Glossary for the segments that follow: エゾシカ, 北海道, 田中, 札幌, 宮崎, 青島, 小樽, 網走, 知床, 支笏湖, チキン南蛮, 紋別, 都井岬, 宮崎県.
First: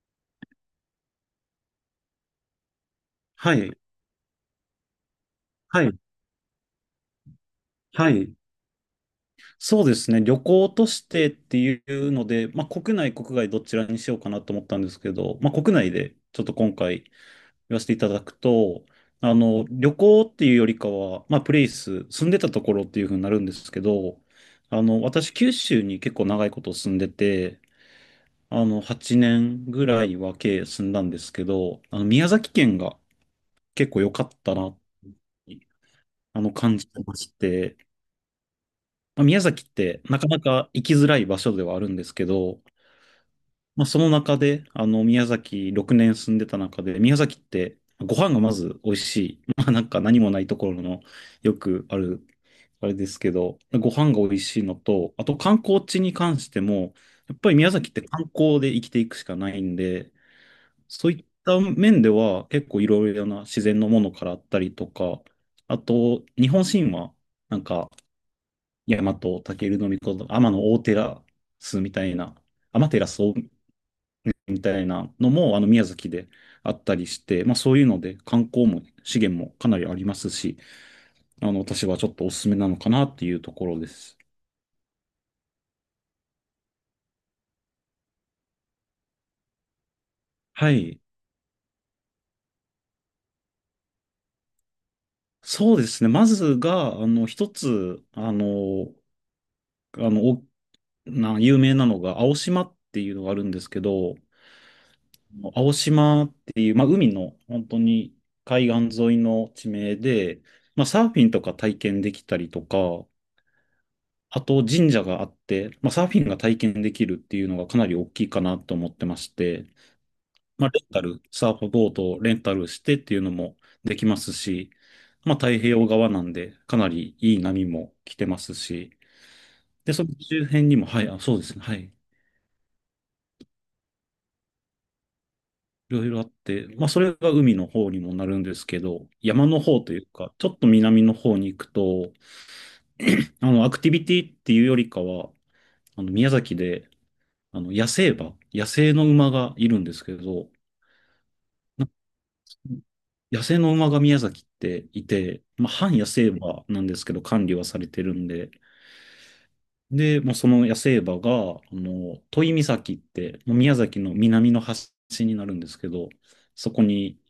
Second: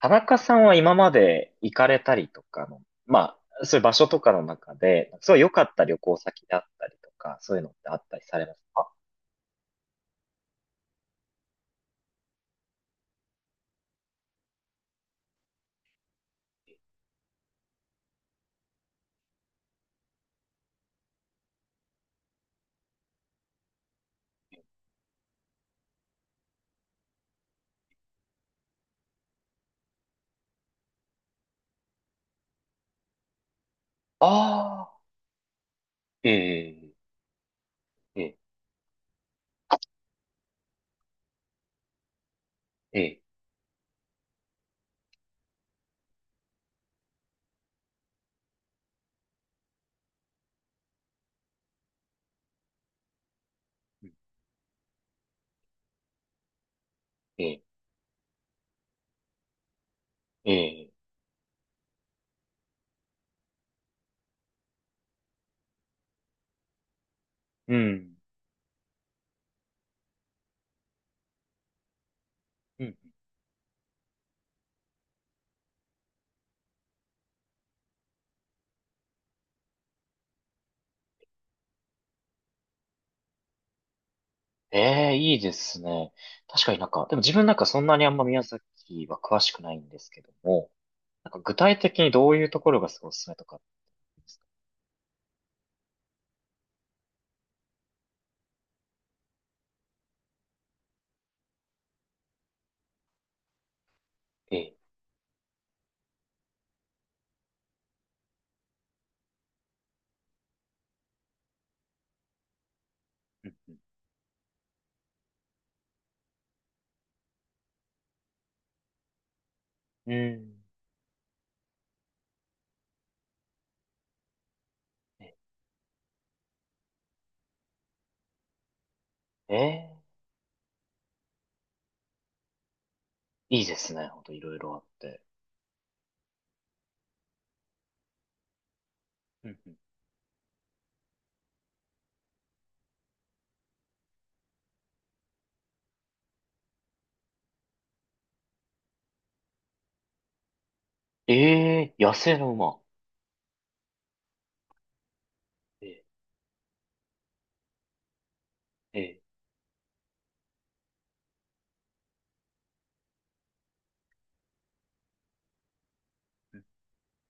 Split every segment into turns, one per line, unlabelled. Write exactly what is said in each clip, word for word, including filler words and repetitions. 田中さんは今まで行かれたりとかの、ま
は
あ、
い、
そういう場所とかの中で、すごい良かっ
は
た
い、
旅行先であったりとか、そういうのってあっ
は
たり
い。
されますか？
そうですね。旅行としてっていうので、まあ、国内、国外どちらにしようかなと思ったんですけど、まあ、国内でちょっと今回言わせていただくと、あの、旅行っていうよりかは、まあ、プレイス、住んでたところっていうふうになるんですけど、あの、私、九州に結構長いこと住んでて、あの、はちねんぐらいは計住んだんですけど、あの、宮崎県が結構良かったなっ
ああ
て、
ー、え
あの、感じ
え、
てまして、
ええ、
まあ、宮崎ってなかなか行きづらい場所ではあるんですけど、
ええ、
まあ、その中で、あの、宮崎ろくねん住んでた中で、宮崎ってご飯がまず美味しい。まあ、なんか何もないところのよくある、あれですけど、ご飯が美味しいのと、あと観光地に関しても、やっ
え
ぱり
え、
宮崎って観光で生きていくしかないんで、
ええ、
そういった面では結構いろいろな自然のものからあったりとか、あと日本神話、なん
う
か
ん。
大和武尊のこと天の大照スみたいな、
う
天
ん。
照大みたいなのも、あの、宮崎であったりして、まあ、そういうので、観光も、資源もかなりありますし、あの、私はちょっとおすすめなのかなっていうところです。
ええ、いいですね。確かになんか、でも自分なんかそんなにあんま宮崎は詳しくないんですけども、
はい。
なんか具体的にどういうところがすごいおすすめとかありますか？
そうですね。まずが、あの、一つ、あの、あの、おな、有名なのが、青島っていうのがあるんですけど、
ええ、
青島っていう、まあ、海の本当に海岸沿いの地名で、まあ、サーフィンとか体験できたりとか、
うん、
あと神社があって、まあ、サーフィンが体験できるっていうのがかなり大きいかなと思ってまして、
うん、うん。
まあ、レンタル、サーフボードをレンタルしてっていうのもできますし、ま
え
あ、太平洋側なんでかなりいい波も来てますし、
え、え
で、
え。
その周辺にも、はい、あ、そうですね、はい。
いいですね。ほんといろいろあって。
いろいろあって、まあ、それが海の方にもなるんですけど、山
うん
の
うん。
方というか、ちょっと南の方に行くと、あの、アクティビティっていうよりかは、あの、宮崎で、あの、野生馬、野生の馬がいるんですけど、
ええ、野生の馬。
野生の馬が宮崎っていて、まあ、
え
半
え、
野生馬なんですけど、管理はされてるんで、
ええ。
で、もうその野生馬が、あの、都井岬って、もう宮崎の南の端になるんですけど、そこに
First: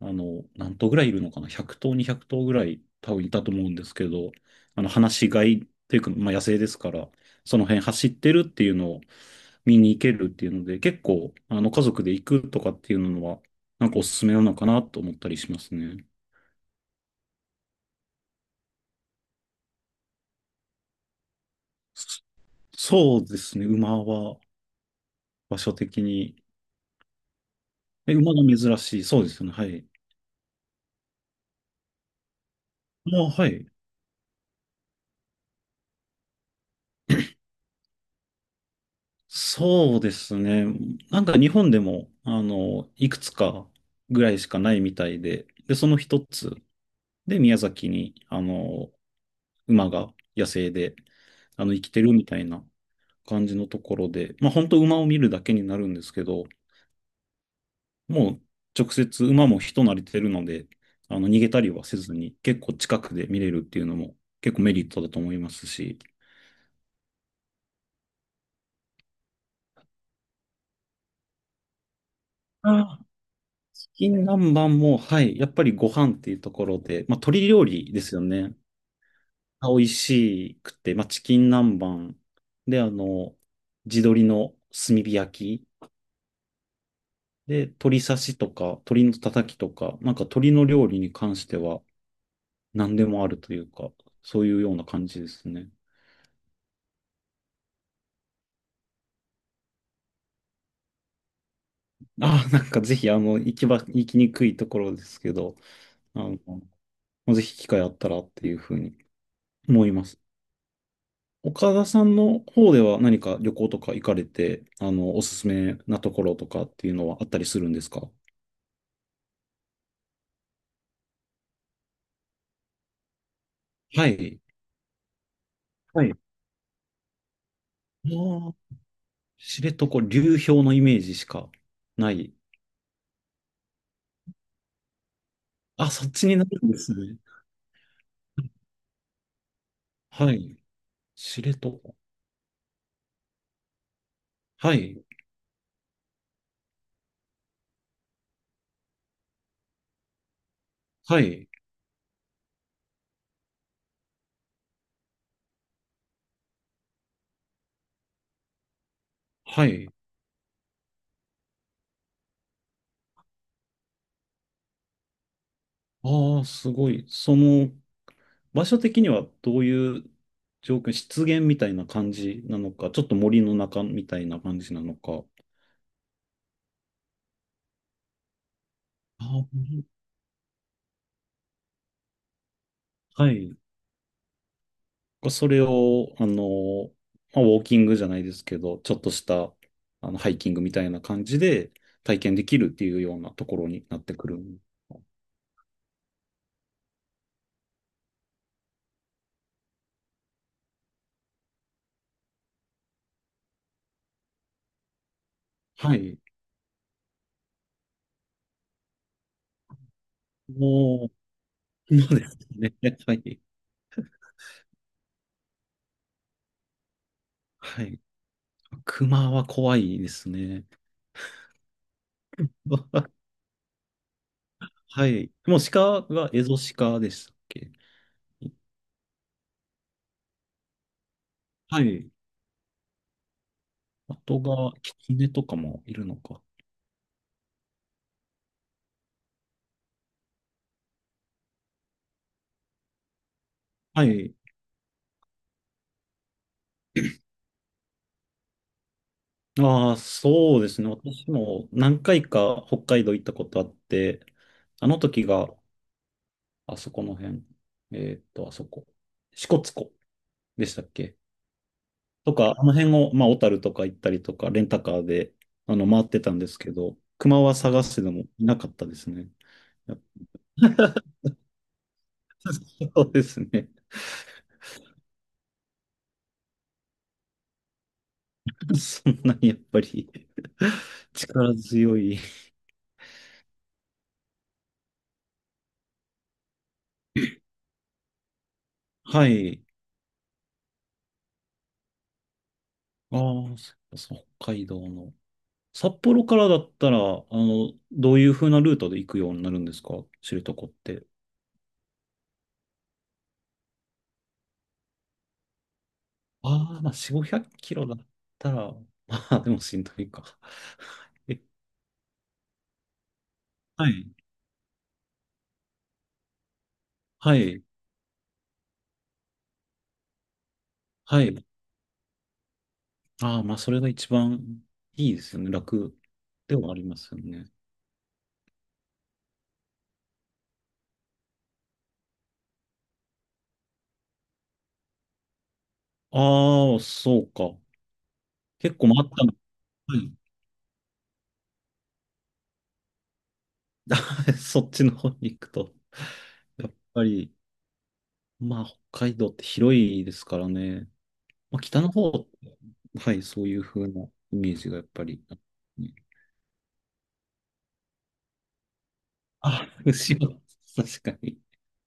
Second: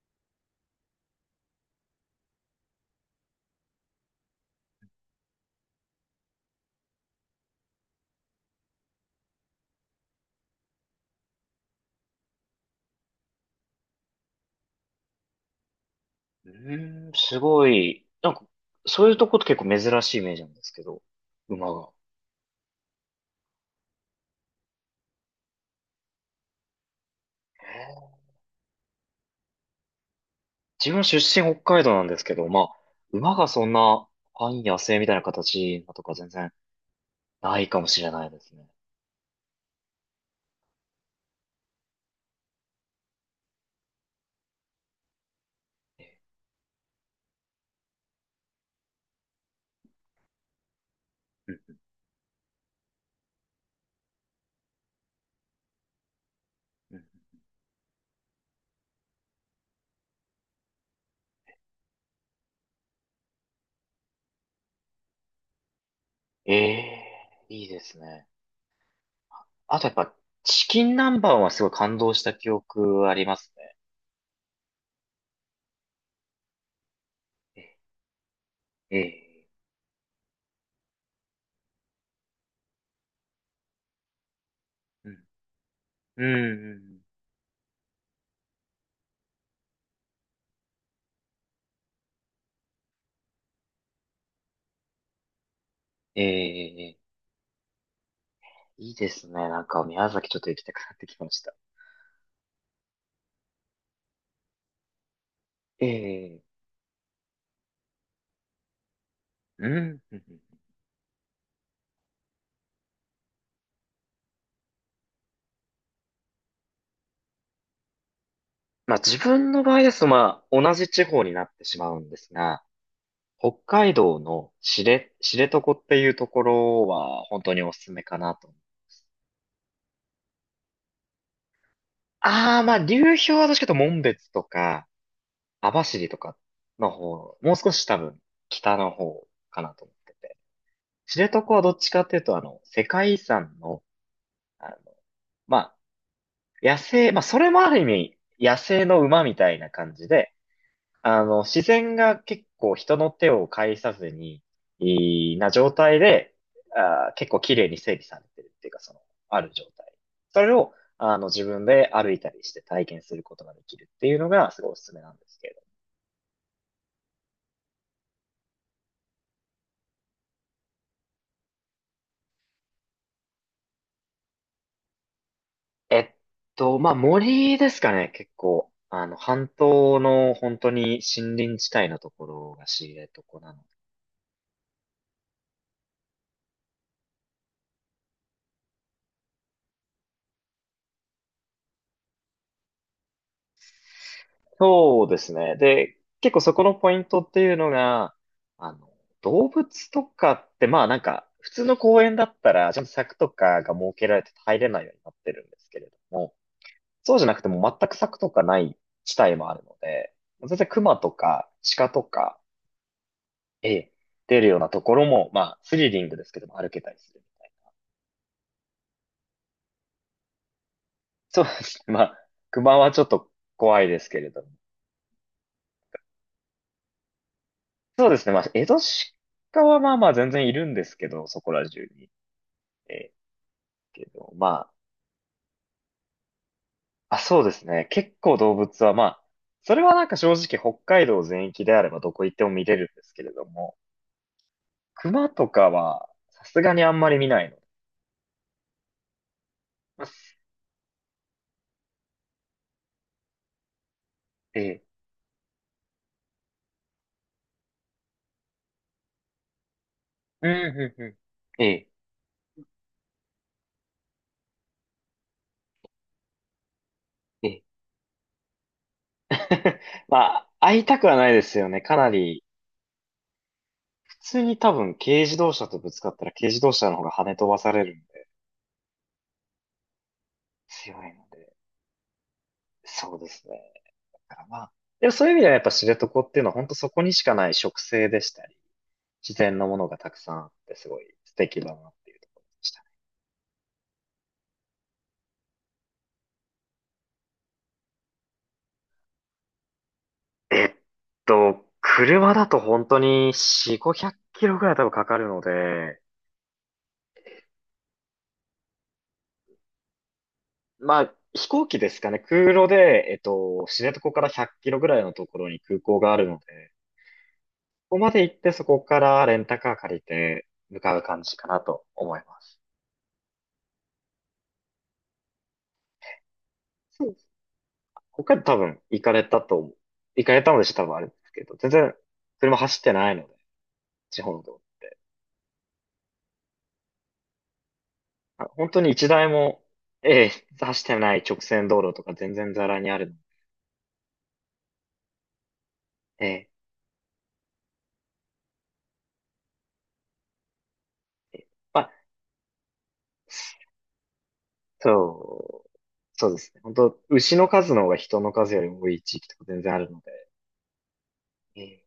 あの、何頭ぐらいいるのかな？ ひゃくとう 頭、にひゃくとう頭ぐらい多分いたと思うんですけど、あの、放し飼いっていうか、まあ、野生ですから、その辺走ってるっていうのを見に行けるっていうので、結構、あの、家族で行くとかっていうのは、なんかおすすめなのかなと思ったりしますね。
うーん、すごい。なんか、そういうとこって結構珍しいイメージなんですけど、馬が。
そそうですね、馬は場所的に。え、馬が珍しい。そうですよね、はい。
自分出身北海道なんですけど、まあ、
まあ、
馬が
は
そ
い。
んな半野生みたいな形とか全然ないかもしれないですね。
そうですね。なんか日本でも、あの、いくつかぐらいしかないみたいで、で、その一つで宮崎に、あの、馬が野生で、
う
あの、
ん
生きてるみたいな感じのところで、まあ本当馬を見るだけになるんですけど、
うん。
もう直接馬も人慣れてるので、あの、逃げたりはせずに結構近くで見れるっていうのも結構メリットだと思いますし、
ええ。いいですね。あとやっぱ、チキン南蛮はすごい感動した記
あ
憶ありますね。
金南蛮も、はい、やっぱりご飯っていうところで、まあ、鶏料
え
理ですよね。
え、ええ、
が美味しくて、まあ、チキン南蛮で、あの、地鶏の炭火焼き
うん、うんうん。
で、鶏刺しとか、鶏のたたきとか、なんか鶏の料理に関しては何でもあるというか、そういうような感じですね。
ええ、ええ。いいですね。なんか宮崎ちょっと行きたくなってきました。
ああ、なんかぜひ、あの、行きば行きにくいところですけど、あ
ええ。
の、ぜひ機会あったらっていうふうに
うん。う
思い
ん
ま
う
す。
ん。
岡田さんの方では何か旅行とか行かれて、あの、おすすめなところとかっていうのはあったりするんですか？
まあ自分の場合ですと、まあ同じ地方になってしまうんですが、北海
は
道
い。
の知れ、知床って
は
い
い。
う
あ
ところは本当におすすめかなと。
あ、知床、流氷のイメージしかない。
ああ、まあ流氷は確かというと紋別とか、網
あ、そ
走
っ
と
ち
か
になるんで
の
すね。
方、もう少し多分北の方かなと思って
は
て。
い。
知床
知
はどっち
床。
かっていうと、あの、世界遺産の、あ
は
の、
い。
ま野生、まあ、それもある意味、野生の馬みたいな感じで、
は
あの、
い。
自然が結構人の手を介さずに、いいな状態で、あー、結構綺麗に整備されてるっていうか、その、ある状
はい。
態。それを、あの、自分で歩いたりして体験することができるっていうのが、すごいおすすめなんですけれど。
ああ、すごい。その、場所的にはどういう状況、湿原みたいな感じなのか、ちょっと森の中みたいな感じなのか。
えっと、まあ、森ですかね、結構。あの、半
あ
島の本当に森林地帯のところが知
あ、は
床な
い。
の。
それを、あの、まあ、ウォーキングじゃないですけど、ちょっとした、あの、ハイキングみたいな感じで体験できるっていうようなところになってくる。
そうですね。で、結構そこのポイントっていうのが、あの、動物とかって、まあなんか、普通の公園だったら、ちゃんと柵とかが設けられて入れないようになってるんですけれ
は
ど
い。
も、そうじゃなくても全く柵とかない地帯もあるので、全然熊
も
とか鹿
う、
と
そうです
か、
ね。はい。
ええ、出るようなところも、まあスリリングですけども歩けたりするみたいな。
はい。熊は怖いですね。
そうですね。まあ、熊はちょっと 怖いですけれども。
はい。もう鹿がエゾシカでしたっけ？
そうですね。まあ、江戸鹿はまあまあ全然いるんですけど、そこら
は
中に。
い。
えーけ
あ
ど、
と
ま
が、キツネとかもいるのか。
あ、あ、そうですね。結構動物は、まあ、それはなんか正直北海道全域であればどこ行っても見れるんですけれども、
はい。
熊とかはさすがにあんまり見ないの。
ああ、
まあす
そうですね。私も何回か北海道行ったことあって、
ええ、
あの時が、あそこの辺、えーっと、あそこ、支笏湖
うん、
でしたっ
うん、う
け
ん。ええ、
とか、あの辺を、まあ、小樽とか行ったりとか、レンタカーで、あの、回ってたんですけど、熊
え
は
え。
探してでもいなかったですね。やっぱ
まあ、会いたくはないですよね。かなり、
そうですね。
普通に多分軽自動車とぶつかったら軽自動車の方が跳ね飛ばされるんで、
そんなにやっぱり
強い ので、
力強い。
そうですね。だからまあ、でもそういう意味ではやっぱ知床っていうのは本当そこにしかない植生でしたり
は
自然
い。
のものがたくさんあってすごい素敵だなっていうところでしたね。
ああ、そうそう北海道の。札幌からだったら、あの、どういう風なルートで行くようになるんですか知床
え
っ
っ
て？
と、車だと本当によん、ごひゃくキロぐらい多分かかるので、
ああ、まあ、よん、ごひゃくキロだったら、まあ、でもしんどいか。
まあ、
え、
飛行機ですかね。空路で、えっと、知
は
床
い、
からひゃっキロぐらいのところに空港があるので、
はい、
ここまで行ってそこからレンタカー借りて向かう感
は
じ
い。
かなと思います。
ああ、まあ、それが一番いいですよね。楽ではありま
そう
す
で
よ
す。
ね。
ここ多分行かれたと思う、行かれたのでしょ多分あれですけど、全然車走ってないので、地方の道路。
ああ、そうか。
あ、本
結
当
構
に
回
一
った
台
の。
も、
はい。
ええ、走ってない直線道路とか全然ザラにあるの。
そっちの方に行くと。
ええ、
やっぱり、まあ、北海道って広いですからね。
ええ。
まあ、北
ま
の
あ、
方、はい、そういう風なイメージがやっぱり。
そう、
ね
そうですね。本当牛の数の方が人の数よりも多い地域とか全
あ、
然あるので、
後ろ、確かに。
ええ、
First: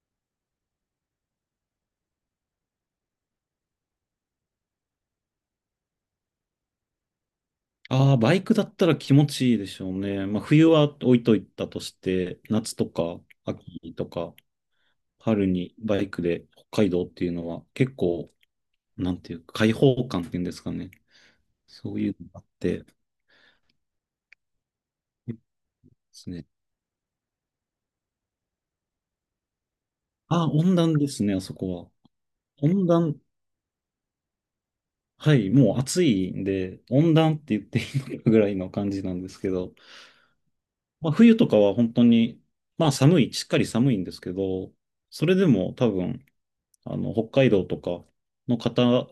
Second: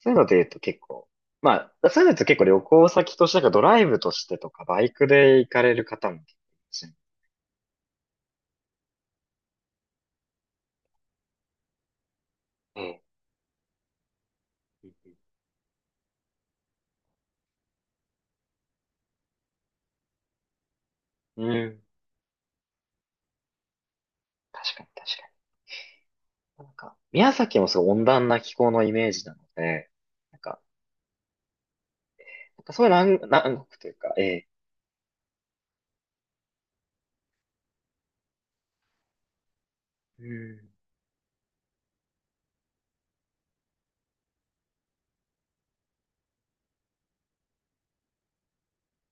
そういうので言うと結構、まあ、そういうのだと結構旅行先としてなんかドライブとしてとかバイクで行かれる方も結構いらっしゃる
ああ、バイクだったら気持ちいいでしょうね。まあ、冬は置いといたとして、夏と
ので、ええ。
か秋とか春にバイクで北海道っていうのは結構、なんていうか、開放感っていうんですかね。
うん、
そういうのがあって、
確かに確か
いいですね。
に。なんか、宮崎もすごい温暖な気候のイメージなので、なん
ああ、
か、
温暖ですね、あそこは。
なんか
温
そういう
暖、
南、南国というか、ええ、
はい、もう暑いんで、温暖って言っていいのかぐらいの感じなんですけど、
うん。
まあ、冬とかは本当に、まあ寒い、しっかり寒いんですけど、それでも多分、あの、北海道とかの方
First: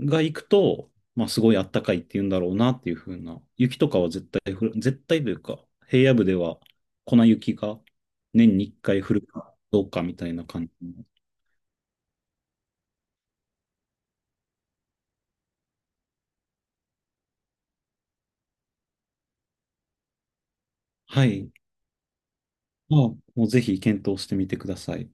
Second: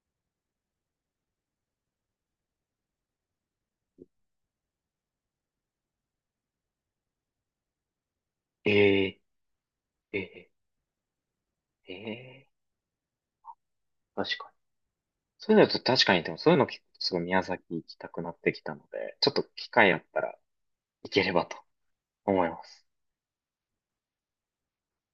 が行くと、まあすごい暖かいって言うんだろうなっていう風な、雪とかは絶対降る、絶対というか、平野部では粉雪が年にいっかい
え
降
え、
るかどうかみ
え
たいな
え、
感じの。
ええ、確かに。そういうのちょっと確かに、でもそういうの聞くとすごい宮崎行きたくなってきたので、ちょっと機会あったら行け
は
れば
い。
と思います。
まあ、もうぜひ検討してみてください。